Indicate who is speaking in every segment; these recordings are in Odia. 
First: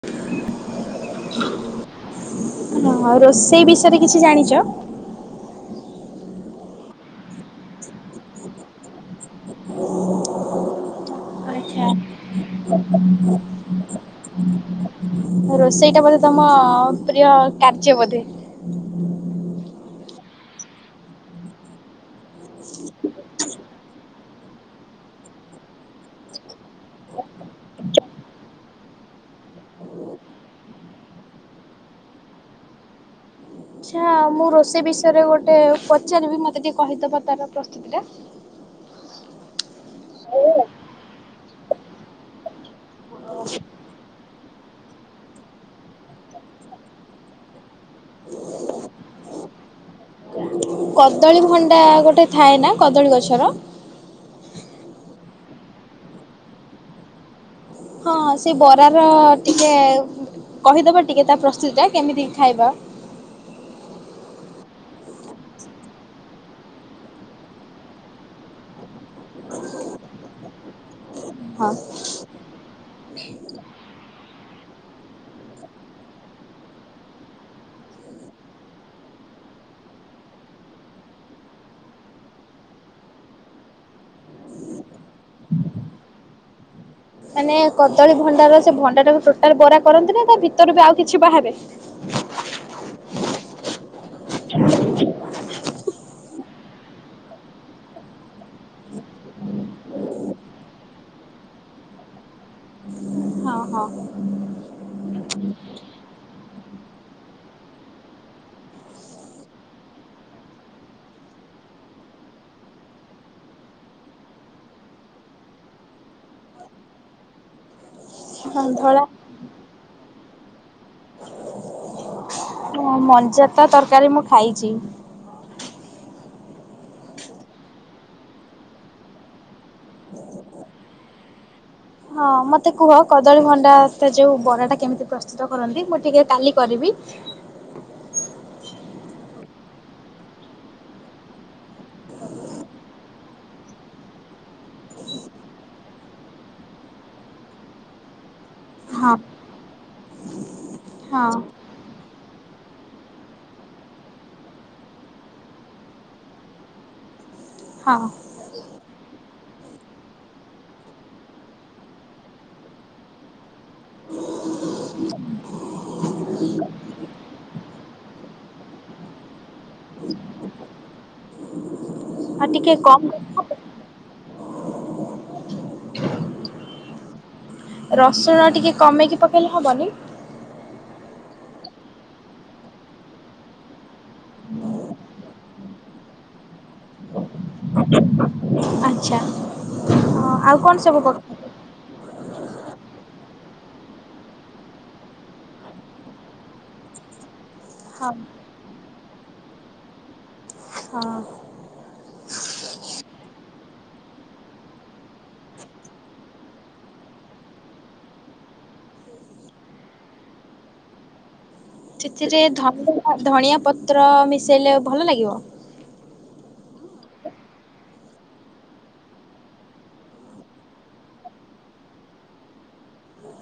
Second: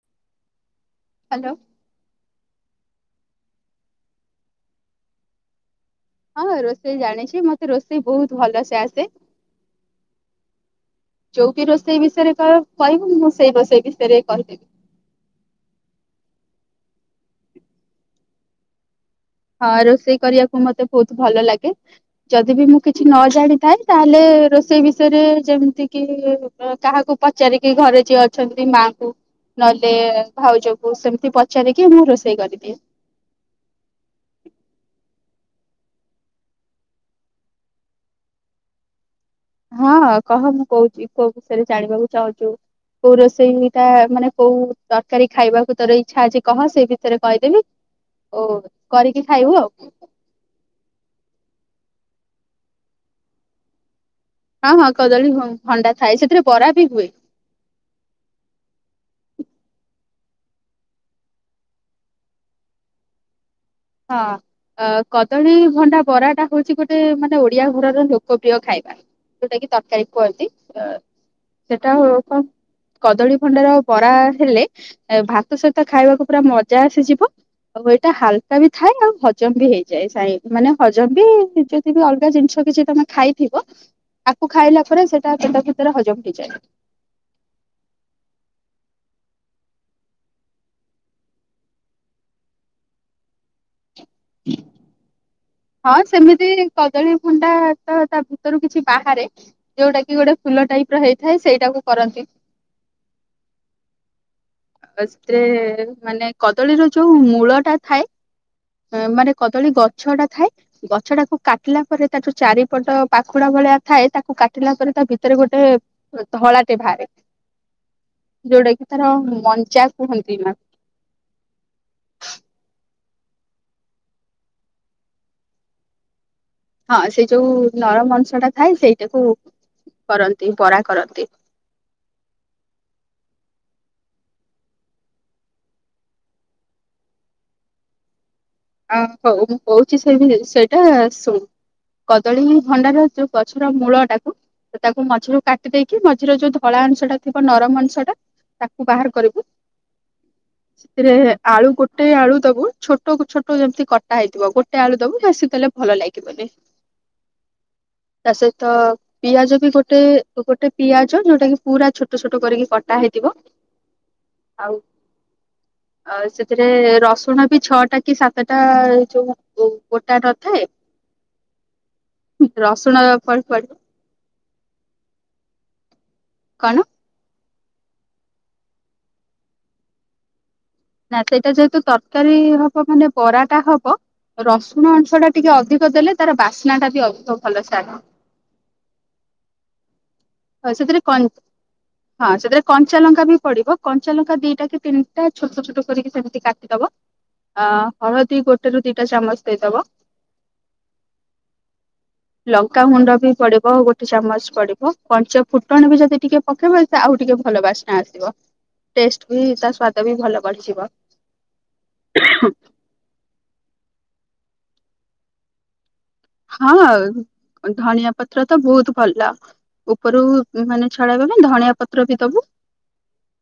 Speaker 1: [inaudible]
Speaker 2: ହାଲୋ।
Speaker 1: ହଁ ଆଉ ରୋଷେଇ ବିଷୟରେ କିଛି ଜାଣିଚ?
Speaker 2: ହଁ ରୋଷେଇ ଜାଣିଛି ମତେ ରୋଷେଇ ବହୁତ୍ ଭଲସେ ଆସେ। ଯୋଉ ବିି
Speaker 1: ଆଚ୍ଛା।
Speaker 2: ରୋଷେଇ ବିଷୟରେ କଇବ କହିବ ମୁଁ ସେଇ ରୋଷେଇ ବିଷୟରେ କହିଦେବି।
Speaker 1: ରୋଷେଇଟା ବୋଧେ ତମ ପ୍ରିୟ କାର୍ଯ୍ୟ ବୋଧେ।
Speaker 2: ହଁ ରୋଷେଇ କରିବାକୁ ମତେ ବହୁତ୍ ଭଲ ଲାଗେ ଯଦି ବି ମୁଁ କିଛି ନ ଜାଣିଥାଏ ତାହେଲେ ରୋଷେଇ ବିଷୟରେ ଯେମିତି କି ଇ କାହାକୁ ପଚାରିକି ଘରେ ଯିଏ ଅଛନ୍ତି ମାକୁ ନହେଲେ ଭାଉଜକୁ ସେମିତି ପଚାରିକି ମୁଁ ରୋଷେଇ କରିଦିଏ।
Speaker 1: [unintelligible] ମୁଁ ରୋଷେଇ ବିଷୟରେ ଗୋଟେ ପଚାରିବି ମତେ ଟିକେ କହିଦେବ ତାର ପ୍ରସ୍ତୁତି ଟା।
Speaker 2: ହଁ କହ ମୁଁ କହୁଛି କ ଷୟରେ ଜାଣିବାକୁ ଚାହୁଁଚୁ କୋଉ ରୋଷେଇଟା ମାନେ କୋଉ ତରକାରୀ ଖାଇବାକୁ ତୋର ଇଚ୍ଛା ଅଛି କହ ସେଇ ବିଷୟରେ କହିଦେବି ଓ କରିକି ଖାଇବୁ ଆଉ।
Speaker 1: କଦଳୀ ଭଣ୍ଡା ଗୋଟେ ଥାଏ ନା କଦଳୀ ଗଛର।
Speaker 2: ହଁ ହଁ କଦଳୀ ଭଣ୍ଡା ଥାଏ ସେଥିରେ ବରା ବି ହୁଏ।
Speaker 1: ହଁ ସେ ବରାର ଟିକେ କହିଦବ ଟିକେ ତା ପ୍ରସ୍ତୁତି ଟା କେମିତି ଖାଇବା।
Speaker 2: ହଁ କଦଳୀ ଭଣ୍ଡା ବରାଟା ହଉଛି ଗୋଟେ ମାନେ ଓଡିଆ ଘରର ଲୋକପ୍ରିୟ ଖାଇବା ଯୋଉଟା କି ତରକାରୀ କୁହନ୍ତି ଅ
Speaker 1: ହଁ।
Speaker 2: ସେଟା ହଉ [unintelligible] କଦଳୀ ଭଣ୍ଡାର ବରା ହେଲେ ଭାତ ସହିତ ଖାଇବାକୁ ପୁରା ମଜା ଆସିଯିବ ଆଉ ଏଇଟା ହାଲ୍ କା ବି ଥାଏ ଆଉ ହଜମ ବି ହେଇଯାଏ [unintelligible] ମାନେ ହଜମ ବି ଯଦି ବି ଅଲଗା ଜିନିଷ କିଛି ତମେ ଖାଇଥିବ ତାକୁ ଖାଇଲା ପରେ ସେଇଟା ପେଟ ଭିତରେ ହଜମ ହେଇଯାଏ।
Speaker 1: ମାନେ କଦଳୀ ଭଣ୍ଡାର ସେ ଭଣ୍ଡା ଟାକୁ ଟୋଟାଲ୍ ବରା କରନ୍ତି ନା ତା ଭିତରୁ ବି ଆଉ କିଛି ବାହାରେ।
Speaker 2: [inaudible] ହଁ ସେମିତି କଦଳୀ ଭଣ୍ଡା ତ ତା ଭିତରୁ କିଛି ବାହାରେ ଯୋଉଟା କି ଗୋଟେ ଫୁଲ ଟାଇପର ହେଇଥାଏ ସେଇଟାକୁ କରନ୍ତି।
Speaker 1: ଅ ହଁ।
Speaker 2: ସେଥିରେ ମାନେ କଦଳୀର ଯୋଉ ମୂଳଟା ଥାଏ ଅଁ ମାନେ କଦଳୀ ଗଛଟା ଥାଏ। ଗଛଟାକୁ କାଟିଲା ପରେ ତା ଯୋଉ ଚାରିପଟ ପାଖୁଡା ଭଳିଆ ଥାଏ ତାକୁ କାଟିଲା ପରେ ତା ଭିତରେ ଗୋଟେ ଧଳାଟେ ଭାରେ। ଯୋଉଟା କି ତାର
Speaker 1: ଧଳା
Speaker 2: ମଞ୍ଚା କୁହନ୍ତି ନା।
Speaker 1: ହଁ ମଞ୍ଜା ତା ତରକାରୀ ମୁଁ ଖାଇଚି।
Speaker 2: ହଁ ସେଇ ଯୋଉ ନରମ ଅଂଶଟା ଥାଏ ସେଇଟାକୁ କରନ୍ତି ବରା କରନ୍ତି।
Speaker 1: ହଁ ମତେ କୁହ କଦଳୀ ଭଣ୍ଡା ସେ ଯୋଉ ବରାଟା କେମିତି ପ୍ରସ୍ତୁତ କରନ୍ତି ମୁଁ ଟିକେ କାଲି କରିବି।
Speaker 2: ଆ ହୋଉ ମୁଁ କୋହୁଚି ସେ ବି ସେଇଟା ଶୁଣ୍ କଦଳୀ ଭଣ୍ଡାର ଯୋଉ ଗଛର ମୂଳଟାକୁ ସେ ତାକୁ ମଝିରୁ କାଟି ଦେଇକି ମଝିରେ ଯୋଉ ଧଳା ଅଂଶଟା ଥିବ ନରମ ଅଂଶଟା ତାକୁ ବାହାର
Speaker 1: ହଁ
Speaker 2: କରିବୁ ସେଥିରେ
Speaker 1: ହଁ
Speaker 2: ଆଳୁ ଗୋଟେ ଆଳୁ ଦୋବୁ ଛୋଟ ଛୋଟ ଟ ଯେମିତି କଟା ହେଇଥିବ ଗୋଟେ ଆଳୁ ଦୋବୁ ବେଶୀ ଦେଲେ ଭଲ ଲାଗିବନି।
Speaker 1: ହଁ
Speaker 2: ତା ସହିତ ପିଆଜ ବି ଗୋଟେ ଗୋଟେ ପିଆଜ ଯୋଉଟା କି ପୁରା ଛୋଟ ଛୋଟ କରିକି କଟା ହେଇଥିବ ଆଉ ଆ ସେଥିରେ ରସୁଣ ବି ଛଅଟା କି ସାତଟା ଯୋଉ ଗୋ-ଗୋଟା ନଥାଏ
Speaker 1: ଆଉ ଟିକେ
Speaker 2: ରସୁଣ
Speaker 1: କମ୍
Speaker 2: ପଡି ପଡିବ। କଣ?
Speaker 1: ରସୁଣ ଟିକେ କମେଇକି ପକେଇଲେ ହବନି?
Speaker 2: ନା ସେଇଟା ଯେହେତୁ ତରକାରୀ ହବ ମାନେ ବରାଟା ହବ ରସୁଣ ଅଂଶଟା ଟିକେ ଅଧିକ ଦେଲେ ତାର ବାସ୍ନା ଟା ବି ଅଧିକ ଭଲସେ ଆଣିବ।
Speaker 1: ଆଚ୍ଛା। ହଁ ଆଉ କଣ
Speaker 2: ସେଥିରେ
Speaker 1: ସବୁ
Speaker 2: କନ୍
Speaker 1: କରୁଛନ୍ତି?
Speaker 2: ହଁ ସେଥିରେ କଞ୍ଚା ଲଙ୍କା ବି ପଡିବ କଞ୍ଚା ଲଙ୍କା ଦିଟା କି ତିନିଟା ଛୋଟ ଛୋଟ କରିକି ସେମିତି କାଟିଦବ। ଅ
Speaker 1: ହଁ
Speaker 2: ହଳଦୀ ଗୋଟେରୁ ଦି ଗୋଟେ ଚାମଚ ଦେଇଦବ
Speaker 1: ହଁ।
Speaker 2: ଲଙ୍କାଗୁଣ୍ଡ ବି ପଡିବ ଗୋଟେ ଚାମଚ ପଡିବ। ପଞ୍ଚଫୁଟଣ ବି ଯଦି ଟିକେ ପକେଇବ ଏଥିରେ ଆଉ ଟିକେ ଭଲ ବାସ୍ନା ଆସିବ ଟେଷ୍ଟ ବି ତା ସ୍ଵାଦ ବି ଭଲ ବଢିଯିବ।
Speaker 1: ସେଥିରେ ଧନିଆ ଧଣିଆ ପତ୍ର ମି ସେଇଲେ ଭଲ ଲାଗିବ?
Speaker 2: ହଁ ଧଣିଆ ପତ୍ର ତ ବୋହୁତ ଭଲ ଉପରୁ ମାନେ ଛଡେଇ ବନା ଧଣିଆ ପତ୍ର ବି ଦୋବୁ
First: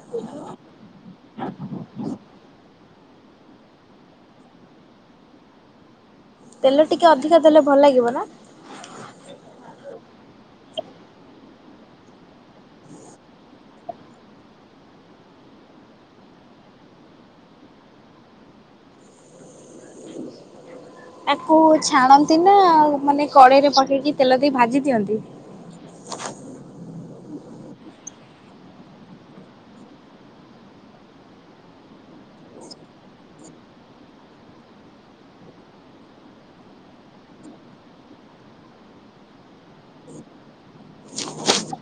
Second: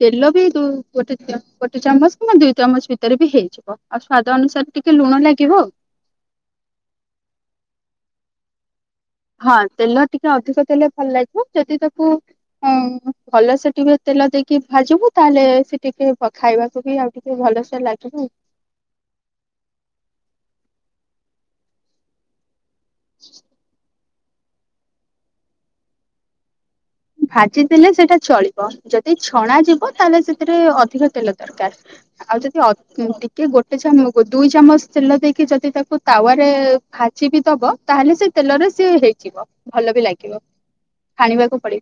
Speaker 2: ତେଲ ବି ଯଦି ଗୋଟେ ଗୋଟେ ଚାମଚ କି ଦୁଇ ଚାମଚ ଭିତରେ ବି ହେଇଯିବ ଆଉ ସ୍ଵାଦ ଅନୁସାରେ ଟିକେ ଲୁଣ ଲାଗିବ ଆଉ।
Speaker 1: ତେଲ ଟିକେ ଅଧିକା ଦେଲେ ଭଲ ଲାଗିବ ନା?
Speaker 2: ହଁ ତେଲ ଟିକେ ଅଧିକ ଦେଲେ ଭଲ ଲାଗିବ ଯଦି ତାକୁ ଉଁ ଭଲସେ ଟିକେ ତେଲ ଦେଇକି ଭାଜିବୁ ତାହେଲେ ସେ ଟିକେ ବ-ଖାଇବାକୁ ବି ଆଉ ଟିକେ ଭଲସେ ଲାଗିବ ଆଉ।
Speaker 1: ତାକୁ ଛାଣନ୍ତି ନା ମାନେ କଡେଇରେ ପକେଇକି ତେଲ ଦେଇ ଭାଜି ଦିଅନ୍ତି।
Speaker 2: ଭାଜି ଦେଲେ ସେଇଟା ଚଳିବ ଯଦି ଛଣାଯିବ ତାହେଲେ ସେଥିରେ ଅଧିକ ତେଲ ଦରକାର ଆଉ ଯଦି ଅ-ଟିକେ ଗୋଟେ ଚାମୁ-ଦୁଇ ଚାମଚ ତେଲ ଦେଇକି ଯଦି ତାକୁ ତାୱାରେ ଭାଜି ବି ଦବ ତାହେଲେ ସେଇ ତେଲରେ ସିଏ ହେଇଯିବ ଭଲ ବି ଲାଗିବ ଛାଣିବାକୁ ପଡି ବନି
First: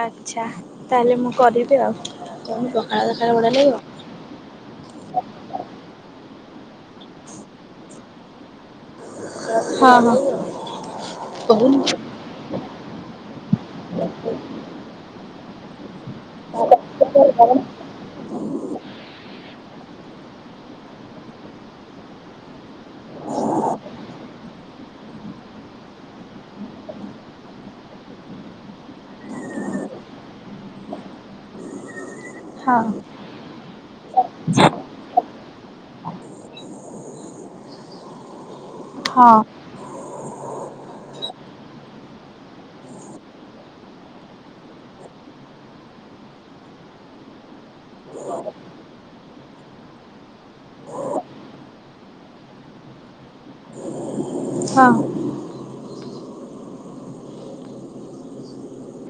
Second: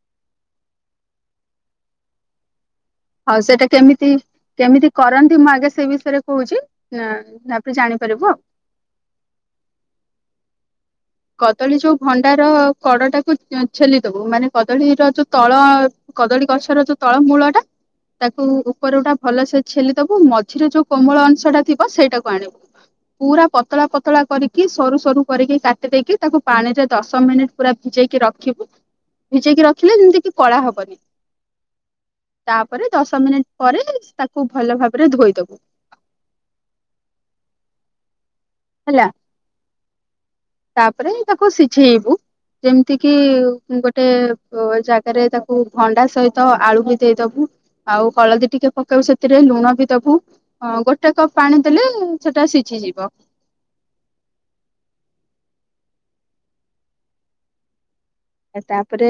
Speaker 1: ଆଚ୍ଛା ତାହେଲେ ମୁଁ କରିବି ଆଉ କହିବ।
Speaker 2: ଆଉ ସେଇଟା କେମିତି? କେମିତି କରନ୍ତି ମୁଁ ଆଗେ ସେ ବିଷୟରେ କୋହୁଚି ଉଁ ତାପରେ ଜାଣିପାରିବୁ ଆଉ।
Speaker 1: ହଁ ହଁ।
Speaker 2: କଦଳୀ ଯୋଉ ଭଣ୍ଡାର କଡଟାକୁ ଉଁ ଛେଲି ଦୋବୁ ମାନେ କଦଳୀର ଯୋଉ ତଳ କଦଳୀ ଗଛର ଯୋଉ ତଳ ମୂଳ ଟା ତାକୁ ଉପରୁଟା ଭଲସେ ଛେଲିଦବୁ ମଝିରେ ଯୋଉ କୋମଳ ଅଂଶ ଟା ଥିବ ସେଇଟାକୁ ଆଣିବୁ ପୁରା ପତଳା ପତଳା କରିକି ସରୁ ସରୁ କରିକି କା ଦେଇକି ତାକୁ ପାଣିରେ ଦଶ ମିନିଟ୍ ପୁରା ଭିଜେଇକି ରଖିବୁ ଭିଜେଇକି ରଖିଲେ ଯେନ୍ତି କିି କଳା ହବନି।
Speaker 1: ହଁ
Speaker 2: ତାପରେ ଦଶ ମିନିଟ୍ ପରେ ତାକୁ ଭଲ ଭାବରେ ଧୋଇଦବୁ। ହେଲା।
Speaker 1: ହଁ।
Speaker 2: ତାପରେ ତାକୁ ସିଝେଇବୁ ଯେମିତି କିି ଗୋଟେ ଜାଗାରେ ତାକୁ ଭଣ୍ଡା ସହିତ ଆଳୁ ବି ଦେଇଦବୁ ଆଉ ହଳଦୀ ଟିକେ ପକେଇବ ସେଥିରେ ଲୁଣ ବି ଦବୁ ଗୋଟେ କପ ପାଣି ଦେଲେ ସେଟା ସିଝିଯିବି।
Speaker 1: ହିଁ।
Speaker 2: ତାପରେ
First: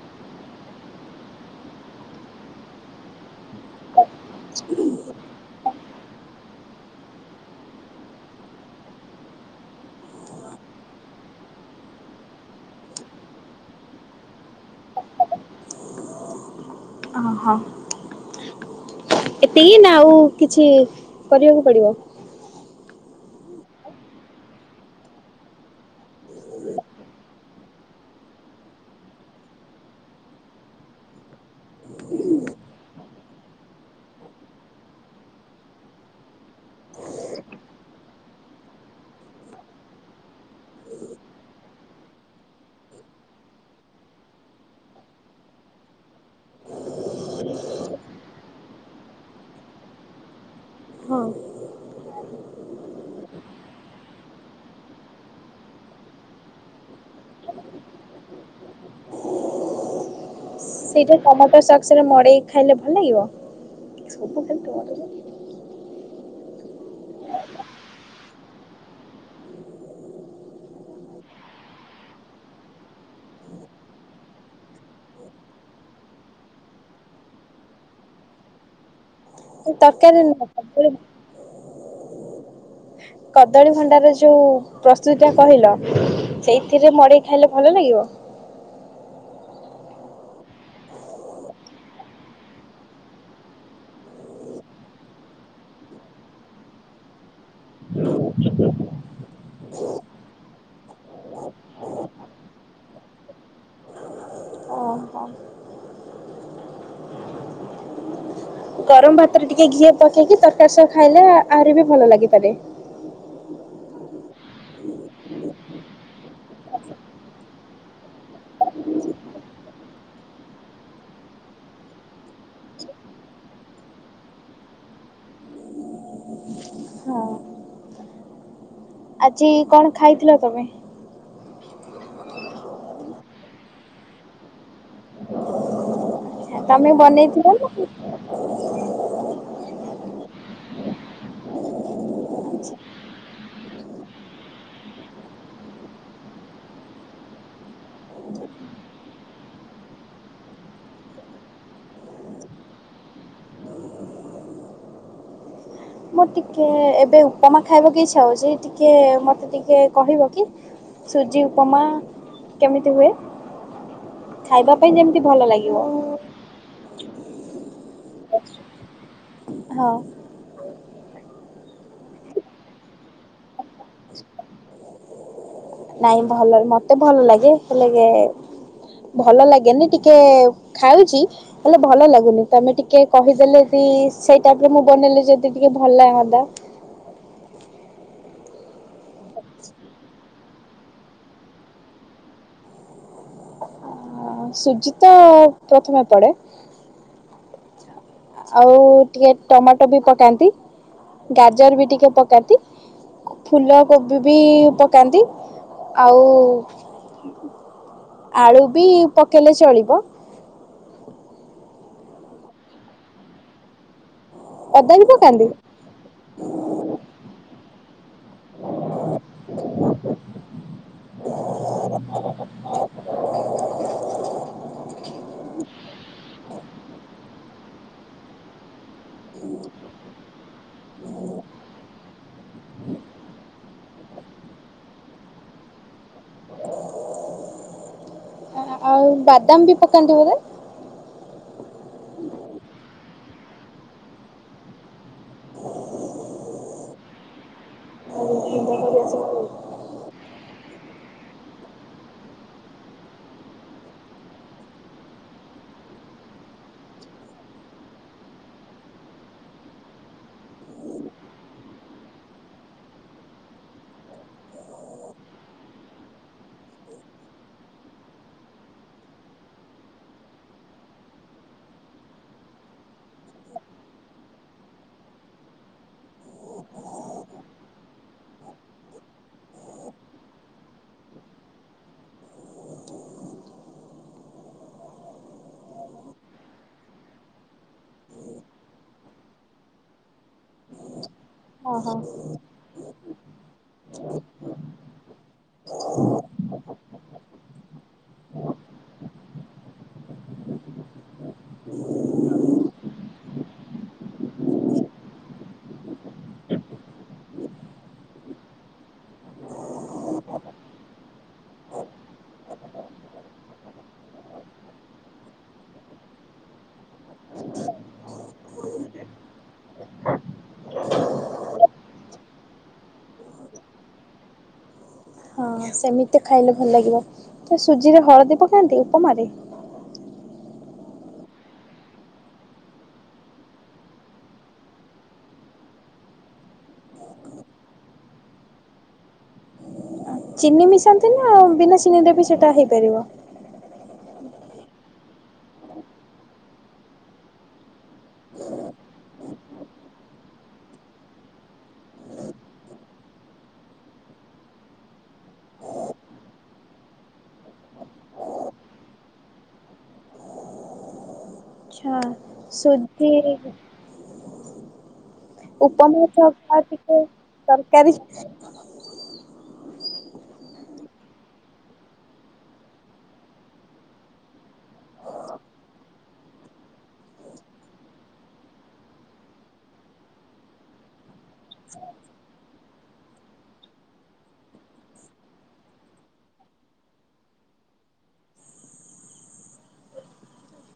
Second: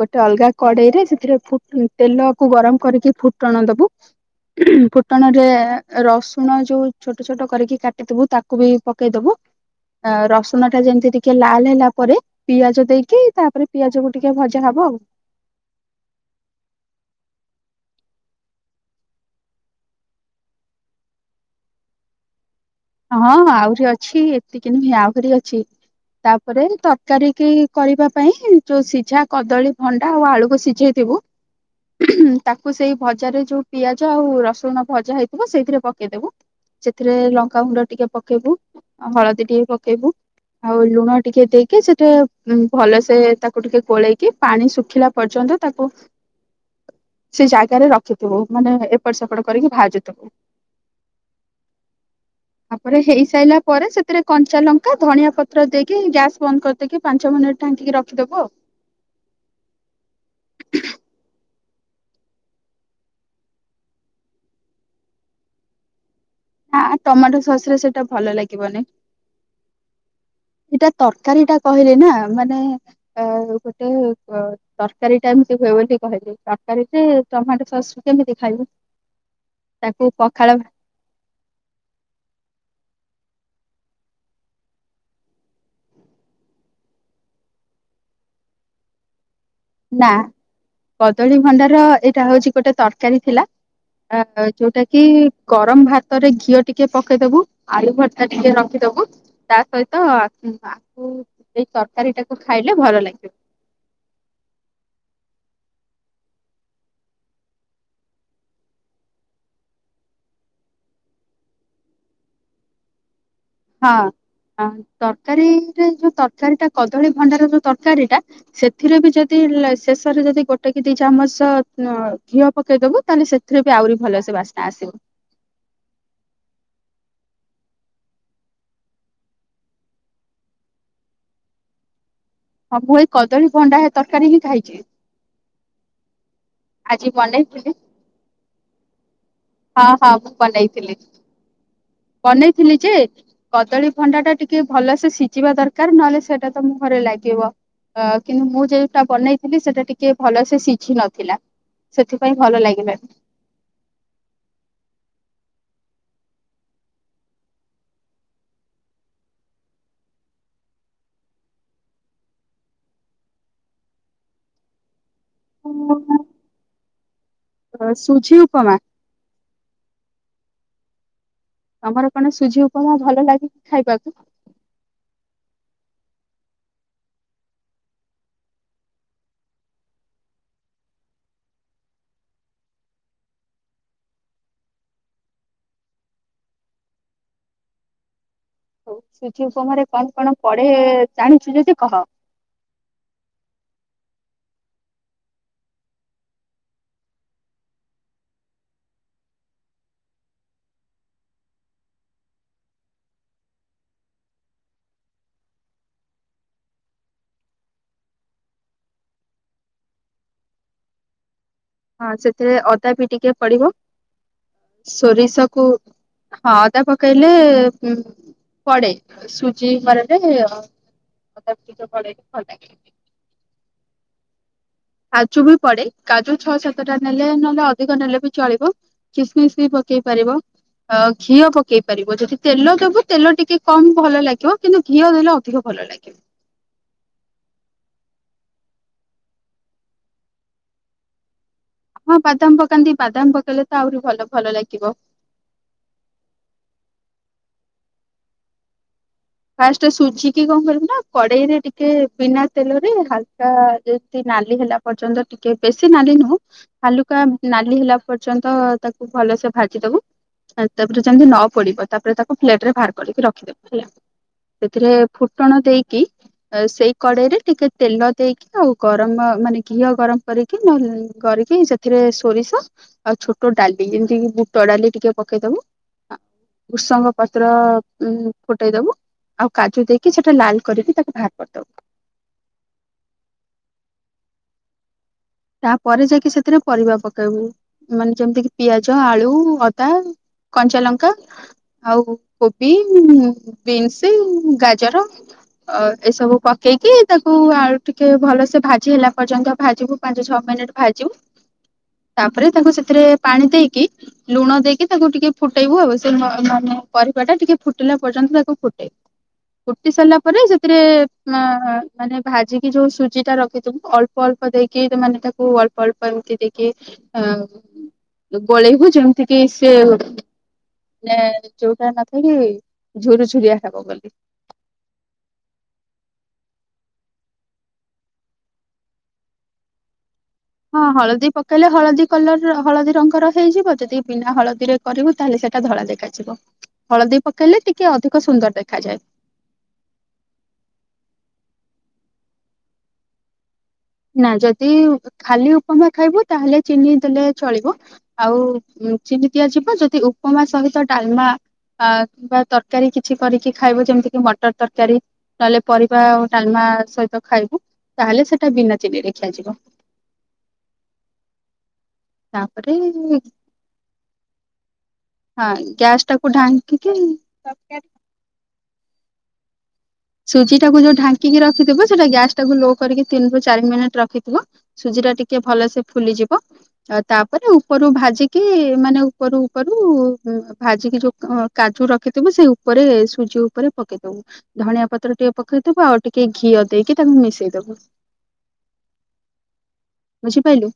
Speaker 2: ଗୋଟେ ଅଲଗା କଡେଇରେ ଫୁଟ ସେଥିରେ ତେଲକୁ ଗରମ କରିକି ଫୁଟଣ ଦବୁ ଫୁଟଣରେ ରସୁଣ ଯୋଉ ଛୋଟ ଛୋଟ କରିକି କାଟିଥିବୁ ତାକୁ ବି ପକେଇ ଦବୁ ରସୁଣ ଟା ଯେମିତି ଟିକେ ଲାଲ ହେଲା ପରେ ପିଆଜ ଦେଇ ତାପରେ ପିଆଜ କ ଟିକେ ଭଜା ହବ ଆଉ।
Speaker 1: ଅହୋ। ଏତିକି ନା ଆଉ କିଛି କରିବାକୁ ପଡିବ?
Speaker 2: ହଁ ଆହୁରି ଅଛି ଏତିକି ନୁହେଁ ଆହୁରି ଅଛି ତାପରେ ତରକାରୀ କି କରିବା ପାଇଁ ଯୋଉ ସିଝା କଦଳୀ ଭଣ୍ଡା ଆଉ ଆଳୁକୁ ସିଝେଇଥିବୁ ତାକୁ ସେଇ ଭଜାରେ ଯୋଉ ପିଆଜ ଆଉ ରସୁଣ ଭଜା ହେଇଥିବ ସେଇଥିରେ ପକେଇଦବୁ ସେଥିରେ ଲ ଗୁଣ୍ଡ ଟିକେ ପକେଇବୁ ହଳଦୀ ଟିକେ ପକେଇବୁ ଆଉ ଲୁଣ ଟିକେ ଦେଇକି ସେଟେ ଭଲସେ ତାକୁ ଟିକେ ଗୋଳେଇକି ପାଣି ଶୁଖିଲା ପର୍ଯ୍ୟନ୍ତ ତାକୁ ସେ ଜାଗାରେ ରଖିଥିବୁ ମାନେ ଏପଟ ସେପଟ କରିକି ଭାଜୁଥିବୁ।
Speaker 1: ହଁ।
Speaker 2: ତାପରେ ହେଇସାରିଲା ପରେ ସେଥିରେ କଞ୍ଚା ଲଙ୍କା ଧନଆ ପତ୍ର ଦେଇକି ଗ୍ୟାସ ବନ୍ଦ କରିଦେଇକି ପାଞ୍ଚ ମିନିଟ ଢାଙ୍କିକି ରଖିଦବୁ ଆ
Speaker 1: ସେରା ମଡେଇକି ଖାଇଲେ ଭଲ ଲାଗିବ?
Speaker 2: ନା ଟମାଟୋ ସସ ରେ ସେଟା ଭଲ ଲାଗିବନି। ଏଇଟା ତରକାରୀ ଟା କହିଲେ ନା ମାନେ ଗୋଟେ ତରକାରୀ ଟା ଏମିତି ହୁଏ ବୋଲି କହିଲି ତରକାରୀରେ ଟମାଟୋ ସସ୍ କେମିତି ଖାଇବୁ। ତାକୁ
Speaker 1: ତରକାରି ନୁହଁ
Speaker 2: ପଖାଳ
Speaker 1: ତରକାରି [unintelligible] କଦଳୀ ଭଣ୍ଡାର ଯୋଉ ପ୍ରସ୍ତୁତି ଟା କହିଲ ସେଇଥିରେ ମଡେଇ ଖାଇଲେ ଭଲ ଲାଗିବ?
Speaker 2: ନା କଦଳୀ ଭଣ୍ଡାର ଏଇଟା ହଉଛି ଗୋଟେ ତରକାରୀ ଥିଲା ଯୋଉଟା କି ଗରମ ଭାତରେ ଘିଅ ଟିକେ ପକେଇଦବୁ ଆଳୁ ଭର୍ତା ଟିକେ ରଖିଦବୁ। ତା ସହିତ ଆ ଏଇ ତରକାରୀ ଟାକୁ ଖାଇଲେ ଭଲ ଲାଗିବ।
Speaker 1: ଓହୋ। ଗରମ ଭାତରେ ଟିକେ ଘିଅ ପକେଇକି ତରକାରୀ ଖାଇଲେ ଆହୁରି ବି ଭଲ ଲାଗିପାରେ।
Speaker 2: ହଁ ତରକାରୀରେ ଯୋଉ ତରକାରୀଟା କଦଳୀ ଭଣ୍ଡାର ଯୋଉ ତରକାରୀଟା ସେଥିରେ ବି ଯଦି ଶେଷରେ ଯଦି ଗୋଟେ କି ଦି ଚାମଚ ଘିଅ ପକେଇଦବୁ ତାହେଲେ ସେଥିରେ ବି ଆହୁରି ଭଲସେ ବାସ୍ନା ଆସିବ।
Speaker 1: ହଁ। ଆଜି କଣ ଖାଇଥିଲ ତମେ?
Speaker 2: ହଁ ମୁଁ ଏ କଦଳୀ ଭଣ୍ଡା ହେ ତରକାରୀ ହିଁ ଖାଇଛି।
Speaker 1: ତମେ
Speaker 2: ଆଜି
Speaker 1: ବନେଇଥିଲ ନା?
Speaker 2: ବନେଇଥିଲି ହଁ ହଁ ମୁଁ ବନେଇଥିଲି। ବନେଇଥିଲି ଯେ କଦଳୀ ଭଣ୍ଡା ଟା ଟିକେ ଭଲସେ ସିଜିବା ଦରକାର ନହେଲେ ସେଟା ତ ମୁହଁ ରେ ଲାଗିବ ଆ କିନ୍ତୁ ମୁଁ ଯେଉଟା ବନେଇଥିଲି ସେଟା ଟିକେ ଭଲସେ ସିଝି ନଥିଲା ସେଥିପାଇଁ ଭଲ ଲାଗିଲାନି।
Speaker 1: ମୁଁ ଟିକେ ଏବେ ଉପମା ଖାଇବାକୁ ଇଚ୍ଛା ହଉଚି ଟିକେ ମତେ ଟିକେ କହିବ କି ସୁଜି ଉପମା କେମିତି ହୁଏ। ଖାଇବା ପାଇଁ ଯେମତି ଭଲ ଲାଗିବ।
Speaker 2: ଅ ସୁଜି ଉପମା
Speaker 1: ହଁ।
Speaker 2: ତମର କଣ ସୁଜି ଉପମା ଭଲ ଲାଗେ କିି ଖାଇବାକୁ?
Speaker 1: ନାଇଁ ଭଲ ମତେ ଭଲ ଲାଗେ ହେଲେ ଏ ଭଲ ଲାଗେନି ଟିକେ ଖାଉଚି ହେଲେ ଭଲ ଲାଗୁନି ତମେ ଟିକେ କହିଦେଲେ ଟି ସେଇ ଟାଇପରେ ମୁଁ ବନେଇଲି ଯଦି ଟିକେ ଭଲଲାଗନ୍ତା।
Speaker 2: ହଉ ସୁଜି ଉପମାରେ କଣ କଣ ପଢେ ଜାଣିଚୁ ଯଦି କହ?
Speaker 1: ସୁଜି ତ ପ୍ରଥମେ ପଡେ। ଆଉ ଟିକେ ଟମାଟୋ ବି ପକାନ୍ତି ଗାଜର ବି ଟିକେ ପକାନ୍ତି ଫୁଲକୋବି ବି ପକାନ୍ତି ଆଉ ଆଳୁ ବି ପକେଇଲେ ଚଳିବ।
Speaker 2: ହଁ ସେଥିରେ ଅଦା ବି ଟିକେ ପଡିବ।
Speaker 1: ଅଦା ବି ପକାନ୍ତି?
Speaker 2: ସୋରିଷକୁ ହଁ ଅଦା ପକେଇଲେ ହୁଁ। ପଡେ ସୁଜି ଉପମାରେ ଅଦା ଟିକେ ପଡ଼ିଲେ ଭଲଲାଗେ। କାଜୁ ବି ପଡେ କାଜୁ ଛଅ ସାତଟା ନେଲେ ନହେଲେ ଅଧିକ ନେଲେ ବି ଚଳିବ। କିସମିସ ବି ପକେଇ ପାରିବ ଅ ଘିଅ ପକେଇ ପାରିବ ଯଦି ତେଲ ଦବୁ ତେଲ ଟିକେ କମ ଭଲ ଲାଗିବ କିନ୍ତୁ ଘିଅ ଦେଲେ ଅଧିକ ଭଲ ଲାଗିବ।
Speaker 1: ଆଉ ବାଦାମ ବି ପକାନ୍ତି ବୋଧେ।
Speaker 2: ହଁ ବାଦାମ ପକାନ୍ତି ବାଦାମ ପକେଇଲେ ତ ଆହୁରି ଭଲ ଭଲ ଲାଗିବ।
Speaker 1: ଓହୋ
Speaker 2: ଫାଷ୍ଟ ସୁଝିକି କଣ କରିବୁ ନା କଡେଇରେ ଟିକେ ବିନା ତେଲରେ ହାଲକା ଯେମିତି ନାଲି ହେଲା ପର୍ଯ୍ୟନ୍ତ ଟିକେ ବେଶୀ ନାଲି ନୁହଁ ହାଲୁକା ନାଲି ହେଲା ପର୍ଯ୍ୟନ୍ତ ତାକୁ ଭଲସେ ଭାଜି ଦବୁ। ଅ ତାପରେ ଯେମିତି ନ ପୋଡିବ ତାପରେ ତାକୁ ଫ୍ଲେଟ ରେ ବାହାର କରିକି ରଖିଦବୁ ହେଲା। ସେଥିରେ ଫୁଟଣ ଦେଇକି ସେଇ କଡେଇରେ ଟିକେ ତେଲ ଦେଇକି ଆଉ ଗରମ ମାନେ ଘିଅ ଗରମ କରିକି ନ ଲେ କରିକି ସେଥିରେ ସୋରିଷ ଆଉ ଛୋଟ ଡାଲି ଯେମିତିି ବୁଟ ଡାଲି ଟିକେ ପକେଇ ଦବୁ, ଭୃଷଙ୍ଗ ପତ୍ର ଉ ଫୁଟେଇ ଦବୁ। ଆଉ କାଜୁ ଦେଇକି ସେଟା ଲାଲ କରିକି ତାକୁ ବାହାର କରିଦବୁ। ତାପରେ ଯାଇକି ସେଥିରେ ପରିବା ପକେଇବୁ ମାନେ ଯେମିତି କି ପିଆଜ, ଆଳୁ, ଅଦା, କଞ୍ଚା ଲଙ୍କା ଆଉ କୋବି। ଉଁ ବିନ୍ସ ଗାଜର ଏସବୁ ପକେଇକି ତାକୁ ଆଉ ଟିକେ ଭଲସେ ଭାଜି ହେଲା ପର୍ଯ୍ୟନ୍ତ ଭାଜିବୁ। ପାଞ୍ଚ ଛଅ ମିନିଟ ଭାଜିବୁ। ତା ପରେ ତାକୁ ସେଥିରେ ପାଣି ଦେଇକି ଲୁଣ ଦେଇକି ତାକୁ ଟିକେ ଫୁଟେଇବୁ। ଆଉ ସେ ମାନେ ପରିବା ଟା ଟିକେ ଫୁଟିଲା ପର୍ଯ୍ୟନ୍ତ ତାକୁ ଫୁଟେଇବୁ ଫୁଟି ସାରିଲା ପରେ ସେଥିରେ ମାନେ ଭାଜିକି ଯୋଉ ସୁଜି ଟା ରଖିଥିବୁ ଅଳ୍ପ ଅଳ୍ପ ଦେଇ କି ମାନେ ତାକୁ ଅଳ୍ପ ଅଳ୍ପ ଏମତି ଦେଇକି ଗୋଳେଇବୁ ଯେମିତି କିି ସେ ମାନେ ଯୋଉଟା ନଥାଏ କିି ଝୁରୁଝୁରିଆ ହବ ବୋଲି।
Speaker 1: ହଁ ସେମିତି ଖାଇଲେ ଭଲ ଲାଗିବ ସୁଜିରେ ହଳଦୀ ପକାନ୍ତି ଉପମାରେ?
Speaker 2: ହଁ ହଳଦୀ ପକେଇଲେ ହଳଦୀ କଲର ହଳଦୀ ରଙ୍ଗର ହେଇଯିବ ଯଦି ବିନା ହଳଦୀରେ କରିବୁ ତାହେଲେ ସେଟା ଧଳା ଦେଖାଯିବ ହଳଦୀ ପକେଇଲେ ଟିକେ ଅଧିକ ସୁନ୍ଦର ଦେଖାଯାଏ।
Speaker 1: ଚିନି ମିଶାନ୍ତି ନାଉ ବିନା ଚିନି ଦେ ବି ସେଟା ହେଇପାରିବ?
Speaker 2: ନା ଯଦି ଖାଲି ଉପମା ଖାଇବୁ ତାହେଲେ ଚିନି ଦେଲେ ଚଳିବ। ଆଉ ଚିନି ଦିଆଯିବ ଯଦି ଉପମା ସହିତ ଡାଲମା ବା ତରକାରୀ କିଛି କରିକି ଖାଇବ ଯେମିତି କିି ମଟର ତରକାରୀ ନହେଲେ ପରିବା ଆଉ ଡାଲମା ସହିତ ଖାଇବୁ ତାହେଲେ ସେଟା ବିନା ଚିନିରେ ଖିଆ ଯିବ।
Speaker 1: ଆଚ୍ଛା [unintelligible]
Speaker 2: ହଁ ଗ୍ୟାସ
Speaker 1: ଉପମା ତ
Speaker 2: ଟାକୁ
Speaker 1: ଦରକାର ଟିକେ
Speaker 2: ଢାଙ୍କିକି
Speaker 1: ତରକାରୀ
Speaker 2: ସୁଜି ଟାକୁ ଯୋଉ ଢାଙ୍କି ରଖିଥିବ ସେଟା ଗ୍ୟାସ୍ ଟାକୁ ଲୋ କରିକି ତିନି ରୁ ଚାରି ମିନିଟ ରଖିଥିବ। ସୁଜି ଟା ଟିକେ ଭଲସେ ଫୁଲିଯିବ ଆ ତାପରେ ଉପରୁ ଭାଜିକି ମାନେ ଉପ ଉପରୁ ଭାଜିକି ଯୋଉ କାଜୁ ରଖିଥିବ ସେ ଉପରେ ସୁଜି ଉପରେ ପକେଇବୁ। ଧଣିଆ ପତ୍ର ଟିକେ ପକେଇଦବୁ। ଆଉ ଟିକେ ଘିଅ ଦେଇକି ତାକୁ ମିଶେଇଦବୁ। ବୁଝି ପାଇଲୁ।